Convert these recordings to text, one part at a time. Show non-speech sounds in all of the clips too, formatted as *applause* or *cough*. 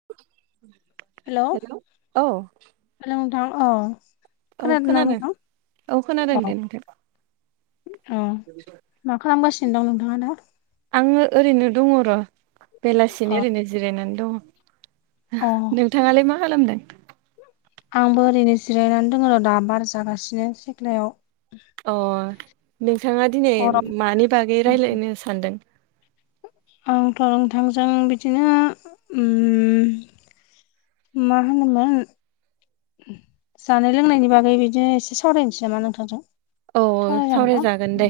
*inaudible* हेल' hello औ hello नोंथां औ औ खोनादों औ खोनादों दे नोंथां औ मा खालामगासिनो दं नोंथाङा दा आङो ओरैनो दङ र' अ बेलासिनि ओरैनो जिरायनानै दङ अ नोंथाङालाय मा खालामदों? आंबो ओरैनो जिरायनानै दङ आरो' दा बार जागासिनो सिथ्लायाव अ नोंथाङा दिनै गरम मानि बागै राय्लायनो सानदों? आंथ नोंथांजों बिदिनो उम मा होनोमोन जानाय लोंनायनि बागै बिदिनो एसे सावरायनोसै नामा नोंथांजों औ सावराय जागोनना? सावरायजागोन दे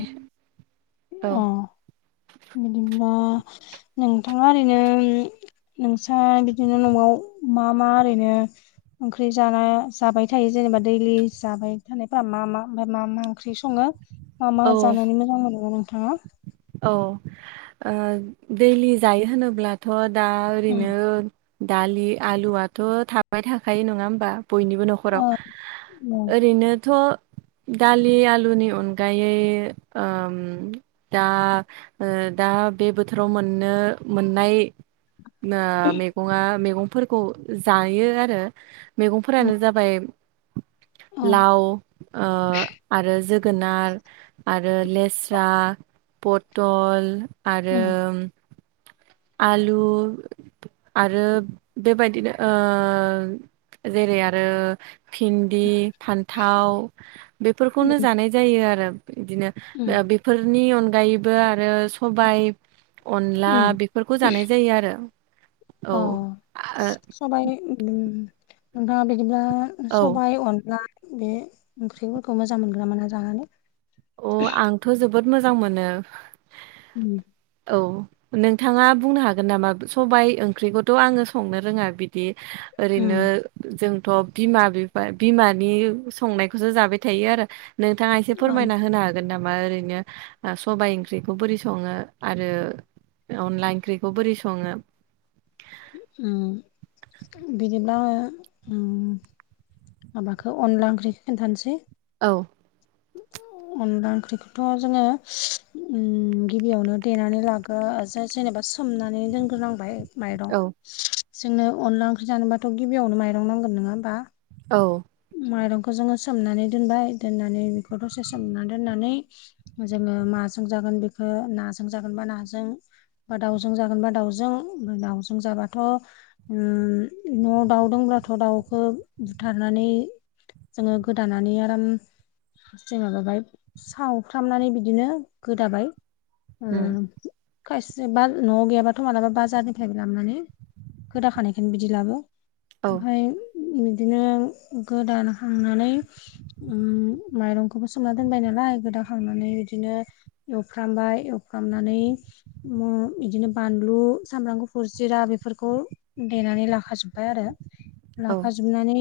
औ अ बिदिनोबा नोंथाङा ओरैनो नोंस्रा बिदिनो न'आव मा मा ओरैनो ओंख्रि जाना जाबाय थायो जेनेबा दैलि जाबाय थानायफोरा मा मा ओमफ्राय मा मा ओंख्रि सङो? मा मा औ जानानै मोजां मोनोमा नोंथाङा? औ दैलि जायो होनोब्लाथ' दा उम ओरैनो दालि आलुआथ' थाबाय थाखायो नङा होमबा बयनिबो न'खराव ओ उम ओरैनोथ' दालि आलुनि अनगायै ओ दा ओ दा बे बोथोराव मोननो मोननाय मैगं मैगंफोरखौ जायो आरो। उम मैगंफोरानो जाबाय अ लाव आरो जोगोनार आरो लेस्रा पटल आरो उम आलु आरो बेबायदिनो ओ जेरै आरो भिन्दि फान्थाव बेफोरखौनो उम जानाय जायो आरो बिदिनो। उम बेफोरनि अनगायैबो आरो सबायाइ अनला उम खौ जानाय जायो आरो औ अ ओ सबाइ नोंथाङा बिदिब्ला ओ सबायाइ अन्ला बे ओंख्रिफोरखौ मोजां मोनग्रा मोना जानानै अ आंथ' जोबोद मोजां मोनो। उम औ नोंथाङा बुंनो हागोन नामा सबाय ओंख्रिखौथ' आङो संनो रोङा बिदि ओरैनो उम जोंथ' बिमा बिफा बिमानि संनायखौसो जाबाय थायो आरो नोंथाङा औ समायना होनो हागोन नामा ओरैनो सबाइ ओंख्रिखौ बोरै सङो आरो। अनला ओंख्रिखौ बोरै सङो? उम बिदिब्ला उम माबाखौ अनला ओंख्रि खोनन्थानोसै। औ *inaudible* अनला ओंख्रिखौथ' जोङो गिबियावनो देनानै लागो जेनेबा सोमनानै दोनग्रोनांबाय माइरं औ जोंनो अनला ओंख्रि जानोबाथ' गिबियावनो माइरं नांगोन नङा होमबा? औ माइरंखौ जोङो सोमनानै दोनबाय दोननानै बेखौ दसे सोमनानै दोननानै जोङो माजों जागोन बेखौ नाजों जागोन बा नाजों बा दाउजों जागोनबा दाउजोंफ्राय दाउजों जाबाथ' न'आव दाउ दब्लाथ' दाउखौ बुथारनानै जोङो गोदानानै आराम हार माबाबाय सावफ्रामनानै बिदिनो गोदाबाय। औ उम खायसे ब न'आव गैयाबाथ' मालाबा बाजारनिफ्राय लाबोननानै खदाखानायखौनो बिदि लाबो औ ओमफफ्राय बिदिनो गोदानखांनानै उ माइरंखौबो सोमना दोनबाय नालाय गोदाखांनानै बिदिनो एवफ्रामबाय एवफ्रामनानै बिदिनो बानलु सामब्राम गुफुर जिरा बेफोरखौ देनानै लाखाजोब्बाय आरो औ लाखाजोबनानै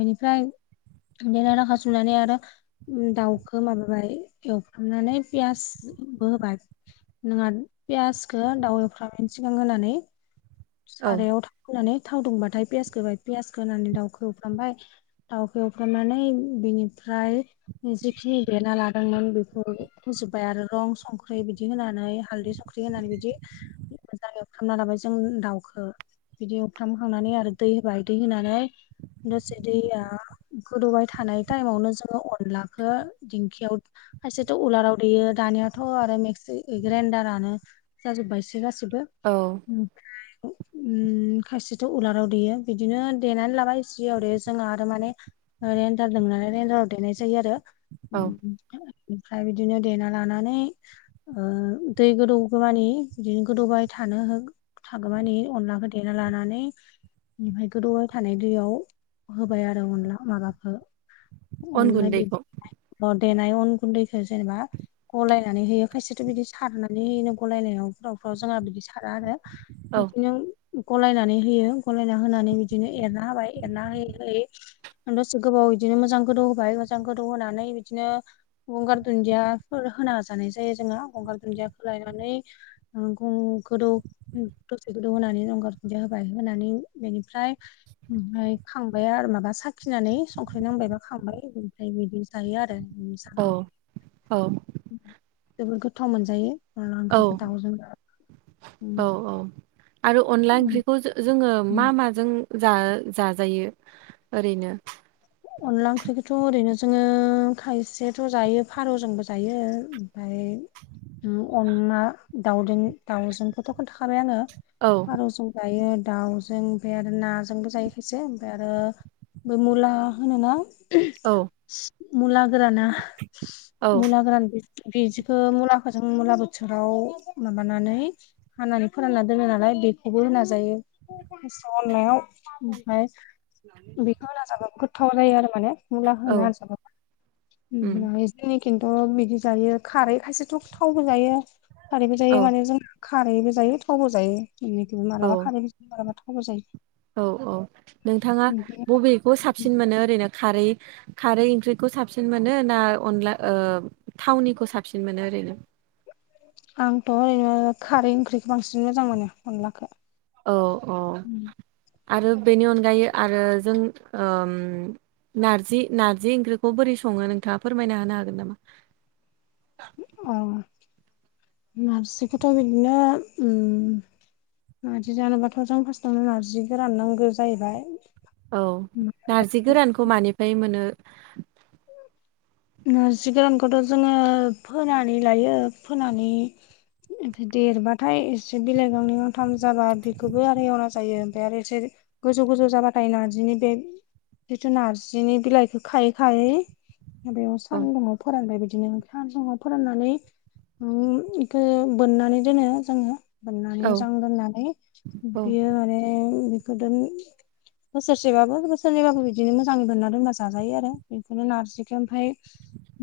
बेनिफ्राय बे र खासुमनानै आरो दाउखौ माबाबाय एवफ्रामनानै पियासबो होबाय। नोंहा पियासखौ दाउ एवफ्रामन सिगां होनानै। औ सारायाव थाव होनानै थाव दुंबाथाय पियास होबाय पियास होनानै दाउखौ एवफ्रामबाय दाउखौ एवफ्रामनानै बेनिफ्राय जिखिनि देना लादोंमोन बेखौ होजोबबाय आरो रं संख्रि बिदि होनानै हालदै सं संख्रि होनानै बिदि मोजांायाव खालामना लाबाय जों दाउखौ बिदि अरथामखांनानै आरो दै होबाय दै होनानै दसे दैया गोदौबाय थानाय टाइमावनो जोङो अनलाखौ दिंखियाव खायसेथ' उलाराव देयो दानियाथ' आरो मिक्सि ग्राइडारानो जाजोब्बायसो गासैबो औ ओमफ्राय खासेथ' उलाराव देयो बिदिनो देनानै लाबाय याव दे जोंहा आरो माने रेन्दार दं नालाय गेनडाराव देनाय जायो आरो औ ओमफ्राय बिदिनो देना लानानै दै गोदौ गोमानि बिदिनो गोदौबाय थानो हो थागोम न अनलाखौ देना लानानै निफ्राय गोदौबाय थानाय दैयाव होबाय आरो अनला माबाफोर अन अनला गुन्दैखौ बिदि अ देनाय अन गुन्दैखौ जेनेबा गलायनानै होयो खायसेथ' बिदि सारनानै होनो गलायनायावफ्रावफ्राव जोंहा बिदि सारा आरो औ बिदिनो गलायनानै होयो गलायना होनानै बिदिनो एरना होबाय एरना होयै होयै दसे गोबाव बिदिनो मोजां गोदौ होबाय मोजां गोदौ होनानै बिदिनो गंगार दुन्दियाफोर होना जानाय जायो जोङो गंगार दुन्दियाखौलायनानै नंगौ गोदौ दसे गोदौ होनानै गंगार दुदिया होबाय होनानै बेनिफ्राय ओमफ्राय खांबाय आरो माबा साखिनानै संख्रि नांबायबा खांबाय ओमफ्राय बिदि जायो आरो औ औ जोबोद गोथाव मोनजायो अनला ओंख्रिखौ दाउजों औ उम औ आरो अनला उम ओंख्रिखौ जोङो मा उम। मा जों जाजायो ओरैनो अनला ओंख्रिखौथ' ओरैनो जोङो खायसेथ' जायो फारौजोंबो जायो ओमफ्राय अनला दाउजों दाउजों गथ' खनखाबायानो औ बार' ज जायो दाउजों ओमफ्राय आरो नाजोंबो जायोखायसो ओमफ्राय आरो बे मुला होनोना औ मुला गोराना औ मुला गोरान बिदिखौ मुलाखौ जों मुला बोथोराव माबानानै होनानै फोरानना दोनो नालाय बेखौबो होना जायो अनलायाव ओमफाय बेखौ होना जाबा गोथाव जायो आरो माने मुला औ होना जाबाबो उम ओमफ्राय बिदिनो खिन्थु बिदि जायो खारै खायसेथ' थावबो जायो खारैबो औ जायो माने जों खारैबो जायो थावबो जायो औ मालाबा खारैबो जायो मालाबा थावबो जायो औ औ नोंथाङा बिदिनो बबेखौ साबसिन मोनो ओरैनो खारै खारै ओंख्रिखौ साबसिन मोनो ना अनला थावनिखौ साबसिन मोनो ओरैनो आंथ' ओरैनो खारै ओंख्रिखौ बांसिन मोजां मोनो अनलाखौ औ औ आरो बेनि अनगायै आरो जों नारजि नार्जि ओंख्रिखौ बोरै सङो नोंथाङा फोरमायना हानो हागोन नामा औ नारजिखौथ' बिदिनो नारजि जानोबाथ' जों फार्स्टआवनो नार्जि गोरान नांगौ जाहैबाय औ नारजि गोरानखौ मानिफ्राय मोनो नजि गोरानखौथ' जोङो फोनानै लायो फोनानै ओमफ्राय देरबाथाय एसे बिलाइ गांनै गांथाम जाबा बेखौबो आरो एवना जायो ओमफ्राय आरो एसे गोजौ गोजौ जाबाथाय नारजिनि बे जिथु नार्जिनि बिलाइखौ खायै खायै बेयाव औ सान्दुङाव फोराननाय बिदिनो सानदुङाव फोराननानै बेखौ बोननानै दोनो जोङो। सोमनानै औ मोजां दोननानै औ बियो माने गोदोनि बोसोरसेबाबो बोरनैबाबो बिदिनो मोजां बोनना दोनबा जाजायो आरो बेखौनो नारजि ओमफ्राय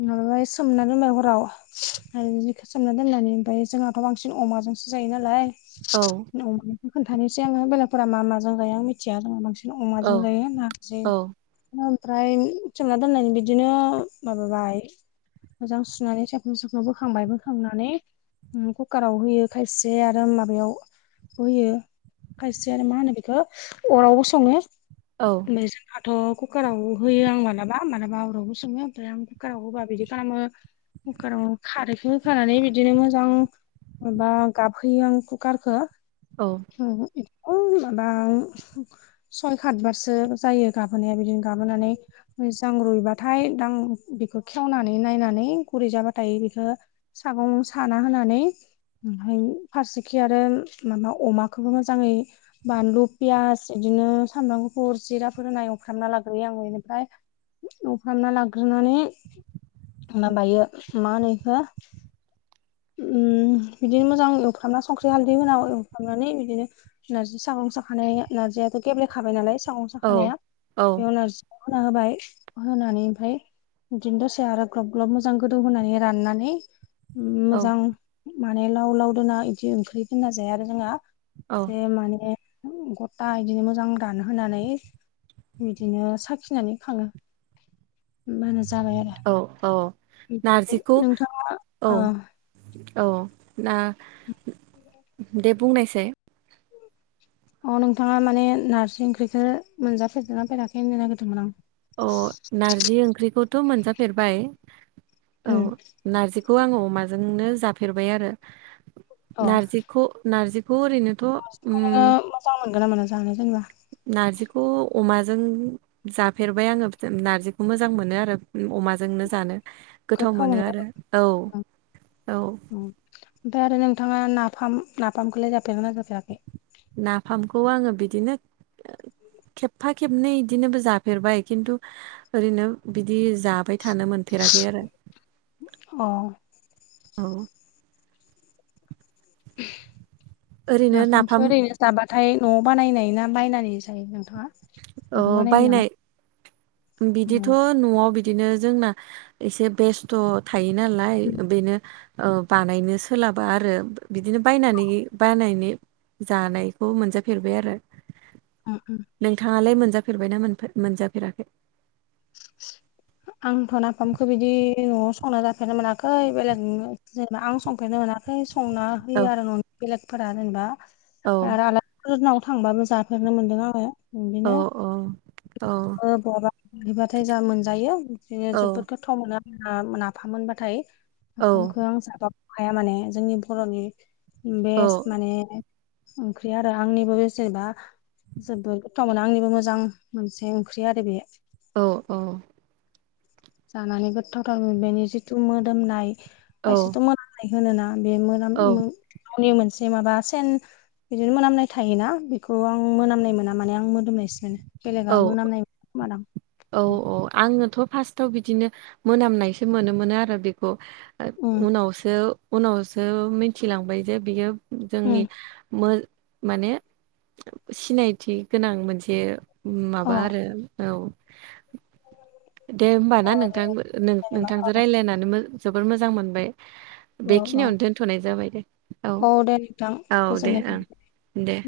माबाबाय सोमना दोनबाय हराव आरो जिखौ सोमना दोननानै ओमफ्राय जोंहाथ' बांसिन अमाजोंसो जायो नालाय औ। अमानिखौ खोनथानोसै आङो बेलेगफोरा मा माजों जायो आं मिथिया जोङो बांसिन। बिदिनो अमाजों औ जायो नारजि औ ओमफ्राय सोमना दोननायनि बिदि बिदिनो माबाबाय मोजां सुनानै सायख्ल सख्ल बोखांबाय बोखांनानै कुकाराव होयो खायसे आरो माबायाव होयो खायसे आरो मा होनो बेखौ अरावबो सङो औ। ओमफ्राय जोंहाथ' कुकाराव होयो आं मालाबा मालाबा ओमफ्राय आं कुकारावबो बिदि खालामो। कुकाराव खारैखौ होखानानै बिदिनो मोजां। माबा गाबहैयो आं कुकारखौ औ। उम एखदम माबा सय खात बारसो जायो गाबोनाया बिदिनो गाबोनानै मोजां रुइबा थाय दां बेखौ खेवनानै नायनानै गुरै जाबाथाय बेखौ सागं साना होनानै ओमफ्राय फारसेखि आरो माबा अमाखोबो मोजाङै बानलु पियास बिदिनो सामब्राम गुफुर जिराफोर होनाय एवफ्रामना लाग्रोयो आं बेनिफ्राय एवफ्रामना लाग्रोनानै माबायो मा होनो इखौ बिदिनो मोजां एवफ्रामना संख्रि हालदै होना एवफ्रामनानै बिदिनो नारजि सागं साखानाय नारजियाथ' गेब्लेखाबाय नालाय सागं सानाय साखानाया औ बेयाव नारजिखौ होना होबाय होनानै ओमफ्राय बिदिनो दसे आरो ग्लब ग्लब मोजां गोदौ होनानै राननानै औ मोजां माने लाव लाव दोना इदि ओंख्रि दोनना जाया आरो जोंहा औ एसे माने गता इदिनो मोजां दानहोनानै बिदिनो साखिनानै खाङो। होमबानो जाबाय आरो औ औ ओमफ्राय नारजिखौ नोंथां औ‌ ओ औ ना दे बुंनायसाय अ नोंथाङा माने नार्जि ओंख्रिखो मोनजाफेरबायना फेराखै होननो नागिरदोंमोन आं अ नारजि ओंख्रिखौथ' मोनजाफेरबाय औ। उम नारजिखौ आङो अमाजोंनो जाफेरबाय आरो नारजिखौ नारजि खौ ओरैनोथ' उम नारजिखौ नोङो मोजां मोनगोना मोना जानो जेनेबा नारजिखौ अमाजों जाफेरबाय आङो नारजिखौ मोजां मोनो आरो अमा जोंनो जानो गोथाव मोनो आरो औ ना? औ। ओमफ्राय आरो नोंथाङा नाफाम नाफामखौलाय जाफेरगोना जाफेराखै। नाफामखौ आङो बिदिनो खेबफा खेबनै इदिनोबो जाफेरबाय खिन्थु ओरैनो बिदि जा बाय थानो मोनफेराखै आरो अ। औ ओरैनो नाफामखो नाफाम ओरैनो जाबाथाय न'आव बानायनाय ना बायनानै जायो नोंथां। अ बायनाय अ बिदिथ' न'आव बिदिनो जोंना एसे बेस्थ' थायो नालाय बेनो ओ बानायनो सोलाबा आरो बिदिनो बायनानै बानायनि जानायखौ मोनजाफेरबाय आरो उम उम नोंथाङालाय मोनजाफेरबायना मोनफे मोनजाफेराखै आंथ' नाफामखौ बिदि न'आव संना जाफेरनो मोनाखै बेलेग जेनेबा आं संफेरनो मोनाखै खाय संना औ होयो आरो न'नि बेलेगफोरा जेनेबा औ आरो आला फोरनाव थांबाबो जाफेरनो मोन्दों आङो औ बिदिनो औ औ ओ बहाबा बिदिबाथाय जा मोनजायो बिदिनो औ जोबोद गो गोथाव मोनो आरोना नाफाम मोनबाथाय औ नाफामखौ आं जाबा अहाया माने जोंनि बर'नि औ बेस्ट माने ओंख्रि आरो आंनिबो बेसेबा जोबोद गोथाव मोनो आंनिबो मोजां मोनसे ओंख्रि आरो बेयो। औ औ जानानै गोथावथार बेनि जिथु मोदोमनाय औ खायसेथ' मोनामनाय होनोना बे मो औ ननि मोनसे माबा सेन बिदिनो मोनामनाय थायोना बेखौ आं मोनामनाय मोना माने आं मोदोमनायसो औ बेलेगा मोनामनाय खोमा दां। औ औ आङोथ' फार्स्टाव बिदिनो मोनामनायसो मोनो मोन आरो बेखौ उम उनावसो उनावसो मिथिलांबाय जे बियो जोंनि उम मोन माने सिनायथि गोनां मोनसे माबा अ आरो औ दे होमब ना नोंथां बर'नि जेनेबा नोंथांजों रायलायनानै जबोोर मोजां मोनबाय। औ औ बेखिनियावनो दोनथ'नाय जाबाय दे औ दे नोंथां औ दे गोजोननाय थाबाय। ओं दे